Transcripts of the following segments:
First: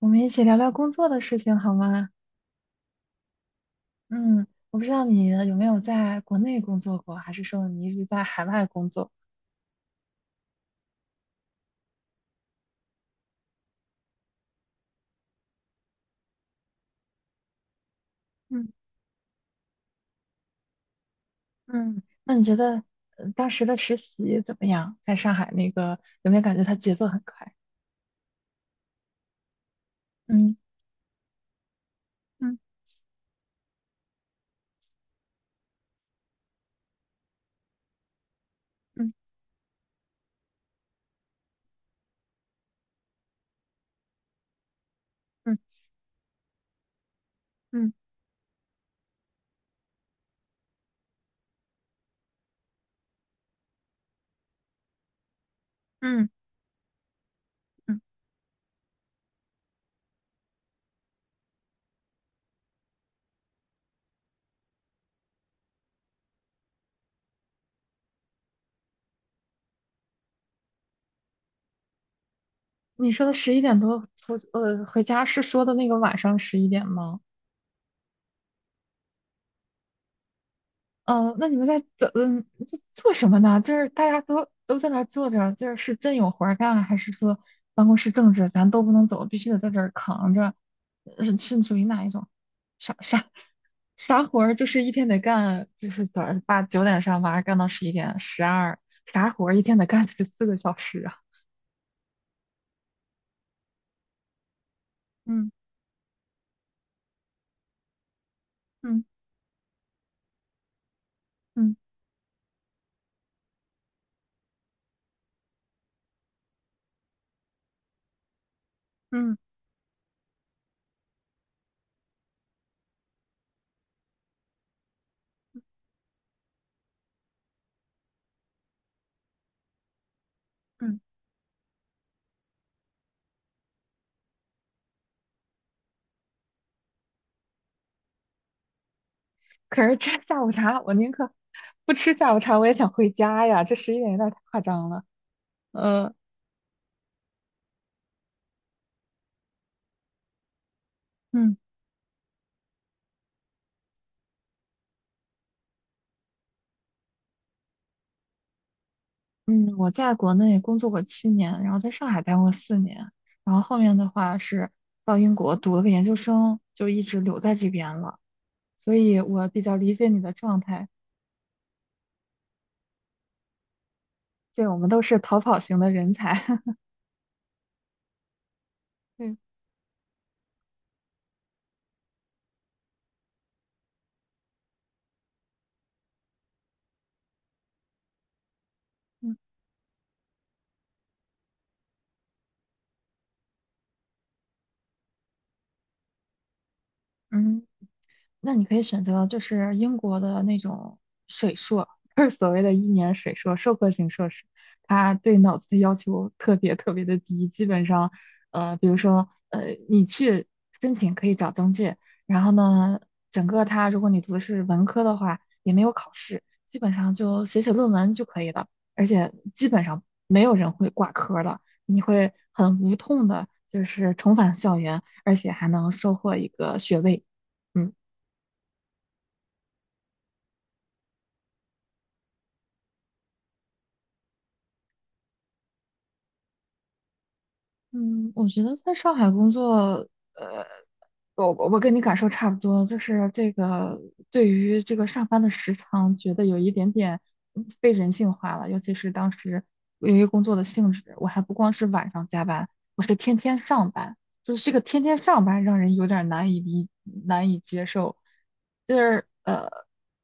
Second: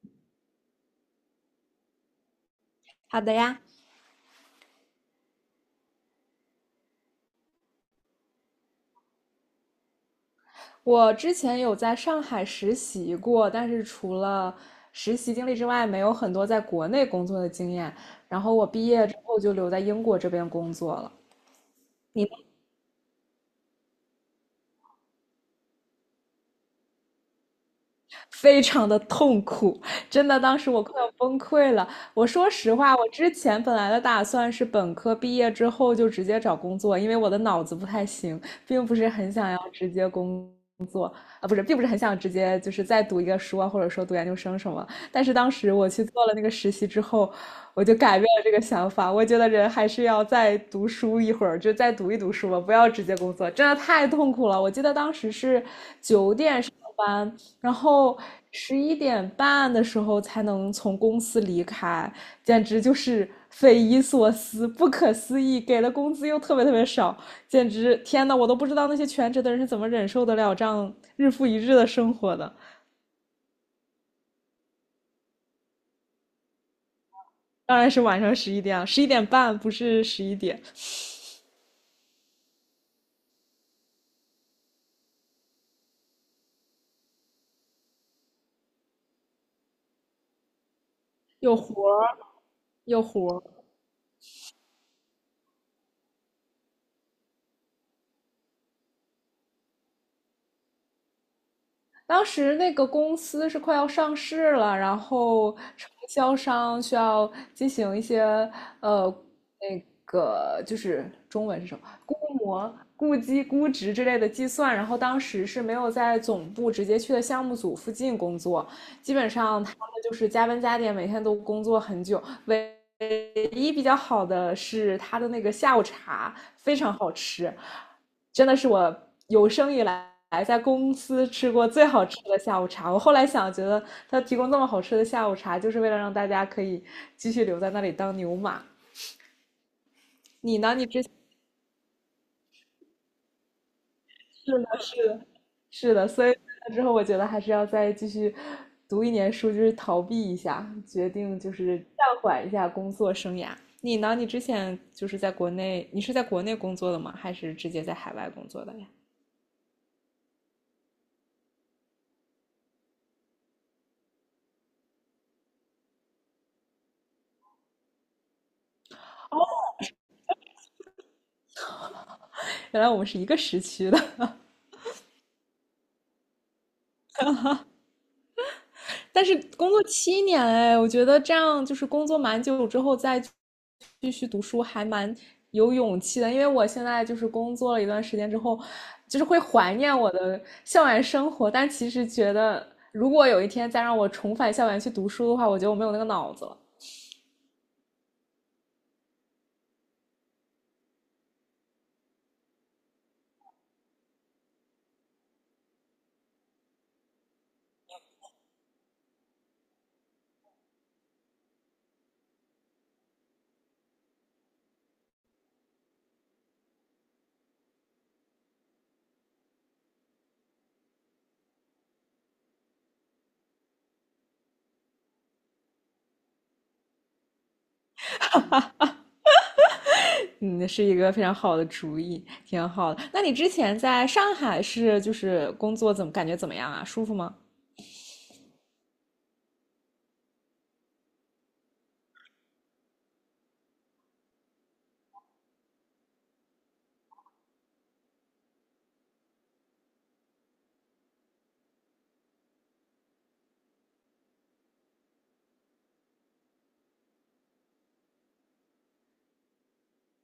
我们一起聊聊工作的事情好吗？好的呀，嗯，我不知道你有没有在国内工作过，还是说你一直在海外工作？我之前有在上海实习过，但是除了实习经历之外，没有很多在国内工作的经验。然后我嗯毕业之后就留在英国这边工作了。嗯，那你你觉得当时的实习怎么样？在上海那个有没有感觉它节奏很快？非常的痛苦，真的，嗯当时我快要崩溃了。我说嗯实话，我之前本来的打算是本科毕业之后就直接找工作，因为我的脑子不太行，并不是嗯很想要直接工并不是很想直接就是再读一个书啊，或者说读研究生什么。但是当嗯时我去做了那个实习之后，我嗯就改变了这个想法。我觉得人还是要再读书一会儿，就再读一读书吧，不要直接工作，真的太痛苦了。我记得当时是嗯嗯，嗯班，然嗯。后十一点半的时候才能从公司离开，简直就是匪夷所思、不可思议。给的工资又特别特别少，简直天呐，我都不知道那些全职的人是怎么忍受得了这样日复一日的生活的。你说的十一点多出回家是说的那个晚上十一点吗？当然是晚上11点啊，11点半不是11点，嗯，那你们在怎嗯在做什么呢？就是大家都在那儿坐着，就是真有活儿干，还是说办公室政治咱都不能走，必须得在这儿扛着？是有是属于活哪一儿，种？啥有啥活儿。啥活儿？就是一天得干，就是早上8、9点上班，干到十一点、12，啥活儿一天得干14个小时啊？当时那个公司是快要上市了，然嗯后承销商需要进行一些嗯呃那个就是中文是嗯什么估计、估值之类的计算，然后当时是没有在总部直接去的项目组附近工作，基本嗯上他们就是加班加点，每天都工作很久。唯一比较好的是他的那个下午茶非常好吃，真的是我有生以来在公嗯。司吃过最好吃的下午茶。我后来想，觉得他提供这么好吃的下午茶，就是为了让大家可以继续留在那里当牛马。可是这下午你呢？茶，你我之宁前可不吃下午茶，我也想回家呀。这十一点有点太吃夸的张了。是是的，呃所以之后我觉得还是要再继续读一年书，就是逃避一下，决定就嗯。是暂缓一下工作生涯。你呢？你之前就是在国内，你是在国内工作的吗？还是直接在海外工作的呀？嗯，我在国内工作过7年，然后在上海待过4年，然后后面的话是到英国读了个研究生，就一直留在这边了。所以哦，我比较理解你的状态，原来我们是一个时区的。对，我们都是逃跑型的人才。但是对，工作7年哎，我觉得这样就是工作蛮久之后再继续读书还蛮有勇气的，因为我现在就是工作了一段时间之后，就是会嗯怀念我的校园生活，但其实觉得如果有一天再让我重返校园去读书的话，我觉得我没有那个脑子了。嗯。那你可以选择就是英国的那种水硕，就是所谓的一年水硕，授课型硕士，它对脑子的要求特别特别的低，基本上，比如说，你去申请可以找中介，然后呢，整个它如果你读的是文科的话，也没有考试，基本上就写写论文就可以了，而且基本上没有人会挂科的，你会很无痛的，就是重返校园，而且还能收获一个学位。嗯。嗯，是一个非常好的主意，挺好的。那你之前在上海是就是工作怎么感觉怎么样啊？舒服吗？嗯，我觉得在上海工作，呃，我跟你感受差不多，就是这个对于这个上班的时长，觉得有一点点被人性化了，尤其是当时由于工作的性质，我还不光是晚上加班，我是天天上班，就是这个天天上班让人有点难以接受，就是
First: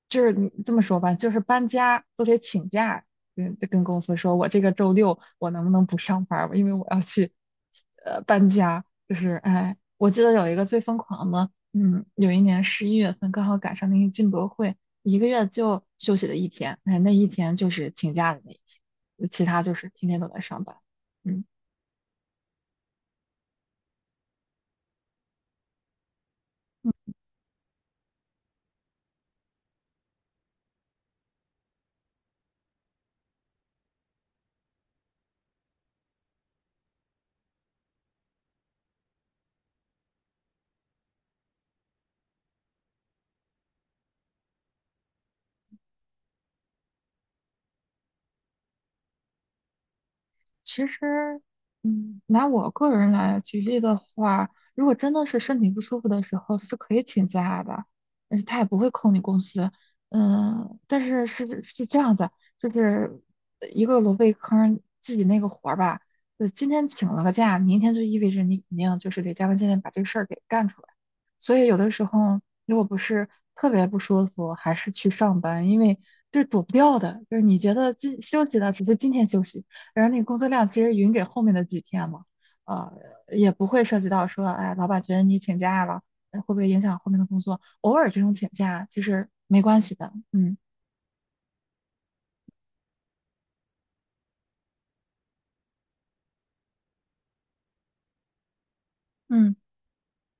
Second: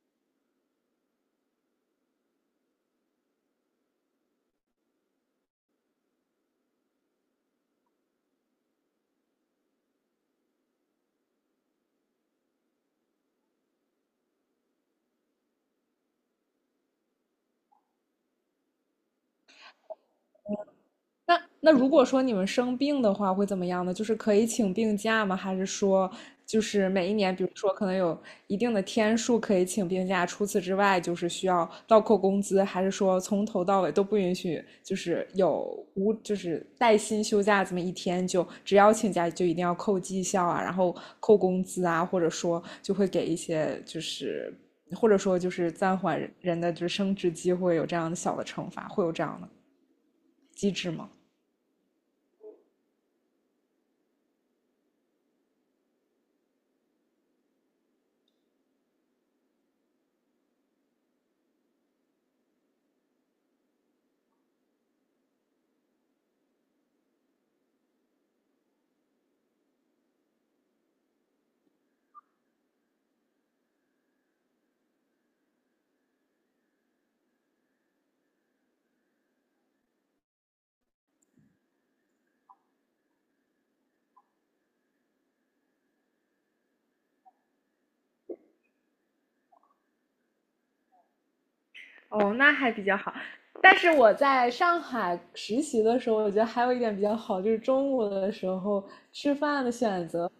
就是你这么说吧，就是搬家都得请假，跟公司说，我这个周六我能不能不上班儿吧，因为我要去搬家。就是哎，我记得有一个最疯狂的，有一年11月份刚好赶上那个进博会，一个月就休息了一天，哎，那一天就是请假的那一天，其他就是天天都在上班。那嗯。那如果说你们生病的话，会怎么样呢？就是可以请病假吗？还是说，就是每一年，比如说可能有一定的天数可以请病假，除此之外就是需要倒扣工资，还是说从头到尾都不允许，就是有无就是带薪休假这么一天就，只要请假就一定要扣绩效啊，然后扣工资啊，或者说就会给一些就是或者说就是暂缓人的就是升职机会，有这样的小的惩罚，会有这样的机其制吗？实，拿我个人来举例的话，如果真的是身体不舒服的时候，是可以请假的，而且他也不会扣你工资。嗯，但是是这样的，就是一个萝卜一坑，自己那个活儿吧，今天请了个假，明天就意味着你肯定就是得加班加点把这个事儿给干出来。所以有的时候，如果不是特别不舒服，还是去上班，因为就是躲不掉的，就是你觉得今休息了，只是今天休息。然后那个工作量其实匀给后面的几天嘛，呃，也不会涉及到说，哎，老板觉得你请假了，会不会影响后面的工作？偶尔这种请假其实没关系的。嗯哦，那还比较好。但是我在上海实习的时候，我觉得还有一点比较好，就是中午的时候吃嗯，饭的选择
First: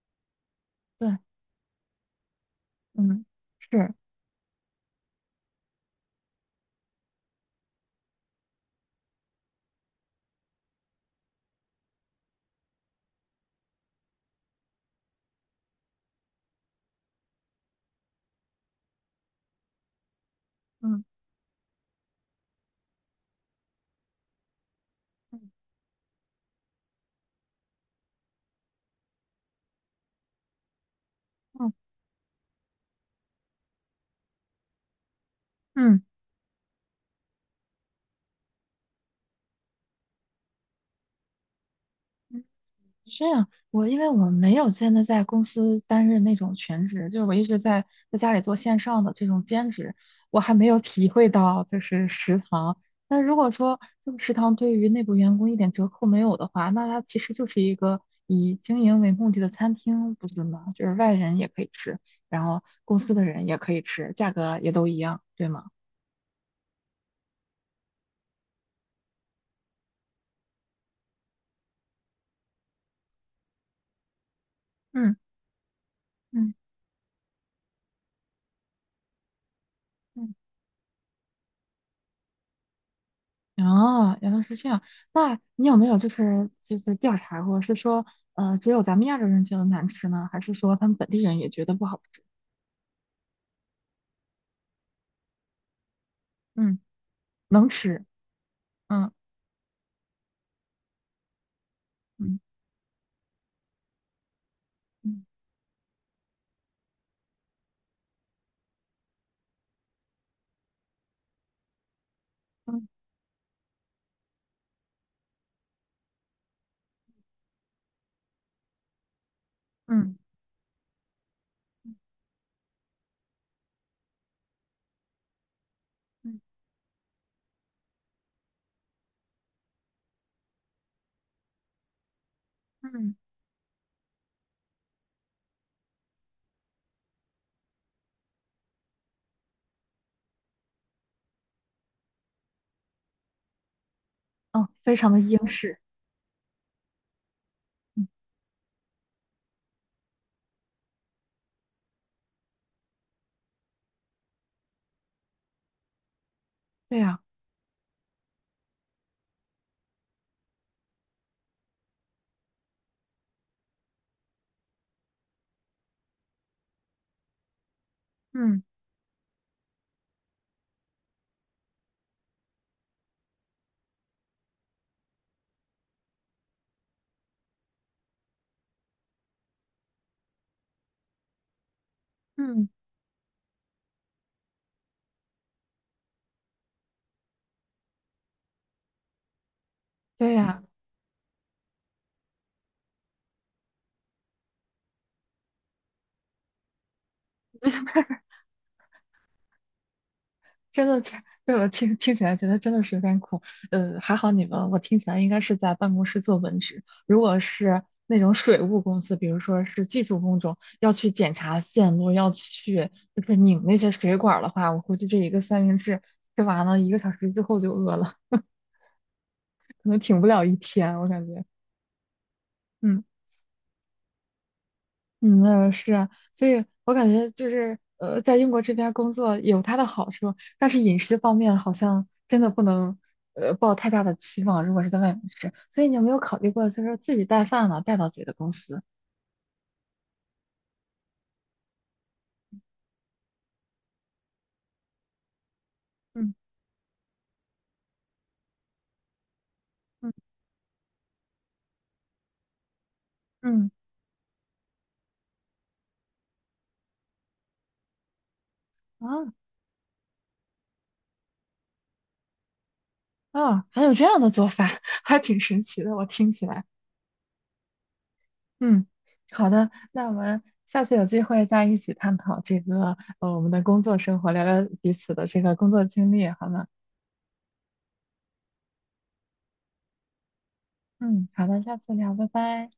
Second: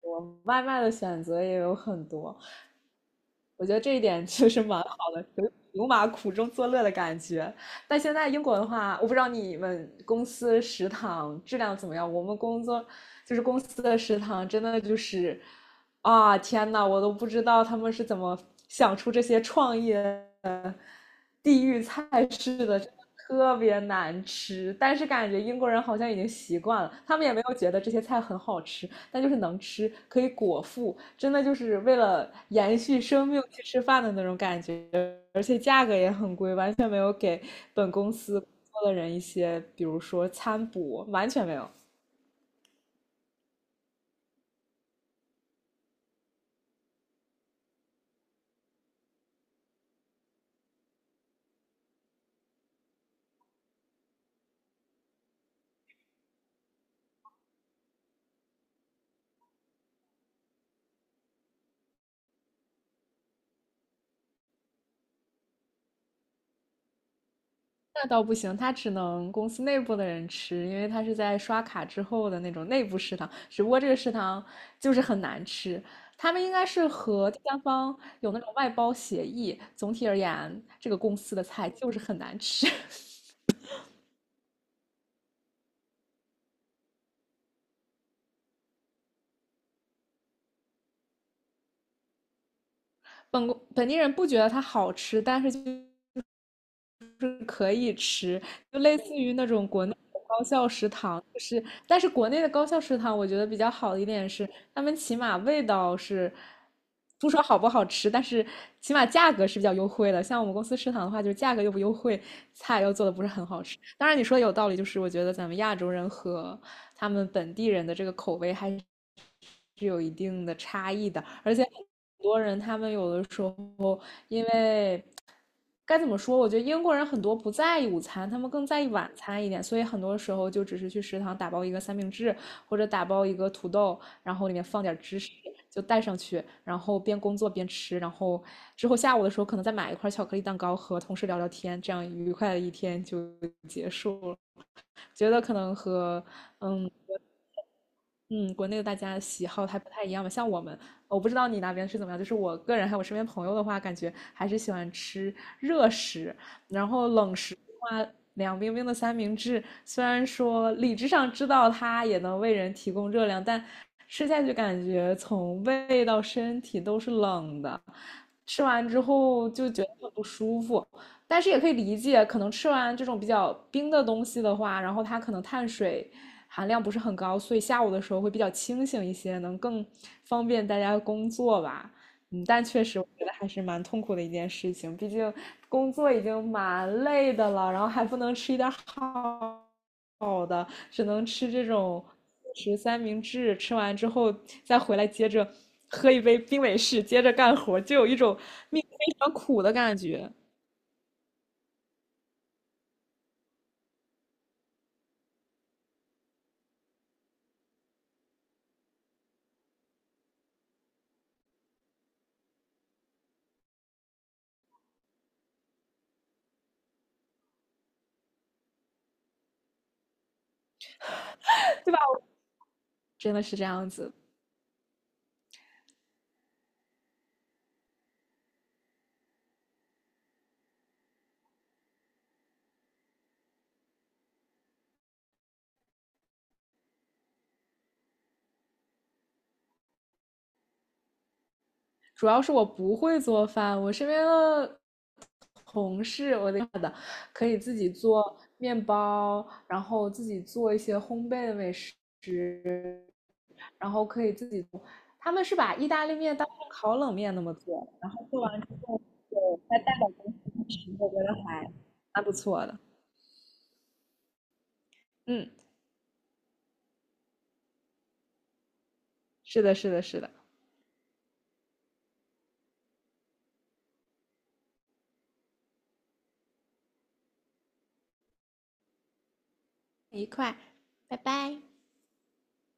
我外卖的对，选择也有很多，嗯，我觉得是，这一点确实蛮好的，有牛马苦中作乐的感觉。但现在英国的话，我不知道你们公司食堂质量怎么样。我们工作就是公司的食堂，真的就是啊，天呐，我都不知道他们是怎么想出这些创意的嗯地域菜式的，真的特别难吃。但是感觉嗯英国人好像已经习惯了，他们也没有觉得这些菜很好吃。那就是能吃，可以果腹，真的就嗯是为了延续生命去吃饭的那种感觉，而且价格嗯。也很贵，完全没有给本公司工作的人一些，比如说餐补，完全没有。这样，我因为我没有现在在公司担任那种全职，就是我一直在家里做线上的这种兼职，我还没有体会到就是食堂。那如果说这个食堂对于内部员工一点折扣没有的话，那它其实就是一个以经营为目的的餐厅，不是吗？就是外人也可以吃，然后公司的人也可以吃，价格也都一样，对吗？那倒不行，他只能公司内部的人吃，因为他是在刷卡之后的那种内部食堂，只不过这个食堂就是嗯很难吃。他们应嗯。该是和第三方有那种外包协议，总体而言，这个公司的菜就是很难吃。哦，原来是这样。那你有没有就是调查过，是说只有咱们亚洲人觉得难吃呢，还是说他们本地人也觉得不好吃？本本地人不觉得它好吃，但是就嗯，能可以吃。吃，就类嗯似于那种国内的高校食堂，就是但是国嗯内的高校食堂，我觉得比较好的一点是，他们起嗯码味道是不说好不好吃，但是起码价格是比较优惠的。像我们公司食堂的话，就是价格又不优惠，菜嗯又做的不是很好吃。当然你说的有道理，就是我觉得咱们亚洲人和他们本地人的这个口味还是嗯有一嗯定的差异的，而且很多人他们有的时候该怎么说？嗯我觉得英国人很多不在意午餐，他们更在意晚餐一点，所以很多时候就只是去食堂打包一个三明治，或者打嗯包一个土豆，然后里面放点芝士，就带上去，然后边工作边吃，然后之后下午的时候可能再买一块巧克力蛋糕和同事聊聊天，这样愉快的一天就结束了。嗯，非常的觉得英可能式。和嗯嗯，嗯，国内的大家喜好还不太一样吧？像我们，我不知道你那边是怎么样，就是我个人还有我身边朋友的话，感觉还是喜欢吃热食，然对后呀，冷食的话，凉冰冰的三明治，虽然说理智上知道它也能为人提供热量，但吃下去感觉从胃到身体都是冷的，嗯吃完之后就觉得很不舒服。但是也可以理解，可能吃完这种比较冰的东西的话，然后它可能碳水含量不是很高，所以下午的时候会比较清醒一些，能更方便大家工作吧。嗯，但嗯，确实我觉得还是蛮痛苦的一件事情，毕竟工作已经蛮累的了，然后还不能吃一点好对好呀，的，只能吃这种三明治，吃完之后再回来接着喝一杯冰美式，接着干活，就有一 种命非常苦的感觉，真的这对我听起来觉得真的是有点苦。还好你们，我听起来应该是在办公室做文职。如果是那种水务公司，比如说是技术工种，要去检查线路，要去就是拧那些水管儿的话，我估计这一个三明治吃完了一个小时之后就饿了，可能挺不了一天，我感觉。对吧？嗯。真的是这样子，嗯，是啊，所以我感觉就是在英国这边工作有它的好处，但是饮食方面好像真的不能抱太大的期望，如果是在外面吃，所以你有没有考虑过，就是自己带饭了，带到自己的公司？主要是我不会做饭，我身边的同嗯事。可以自己做面包，然后嗯自己做一些烘焙的美食，嗯，然后可以自己做。他们是把意大利面当成烤冷面那么做，然后做完之后，啊就再带到公司吃，我觉得还蛮不错的。啊，还有这样的做法，还挺嗯，神奇的，我听起来。嗯，好是的，的，是的，那我是的，们下次有机会再一起探讨这个我们的工作生活，聊聊彼此的这个工作经历，好吗？愉快，拜嗯，好拜。的，下次聊，拜拜。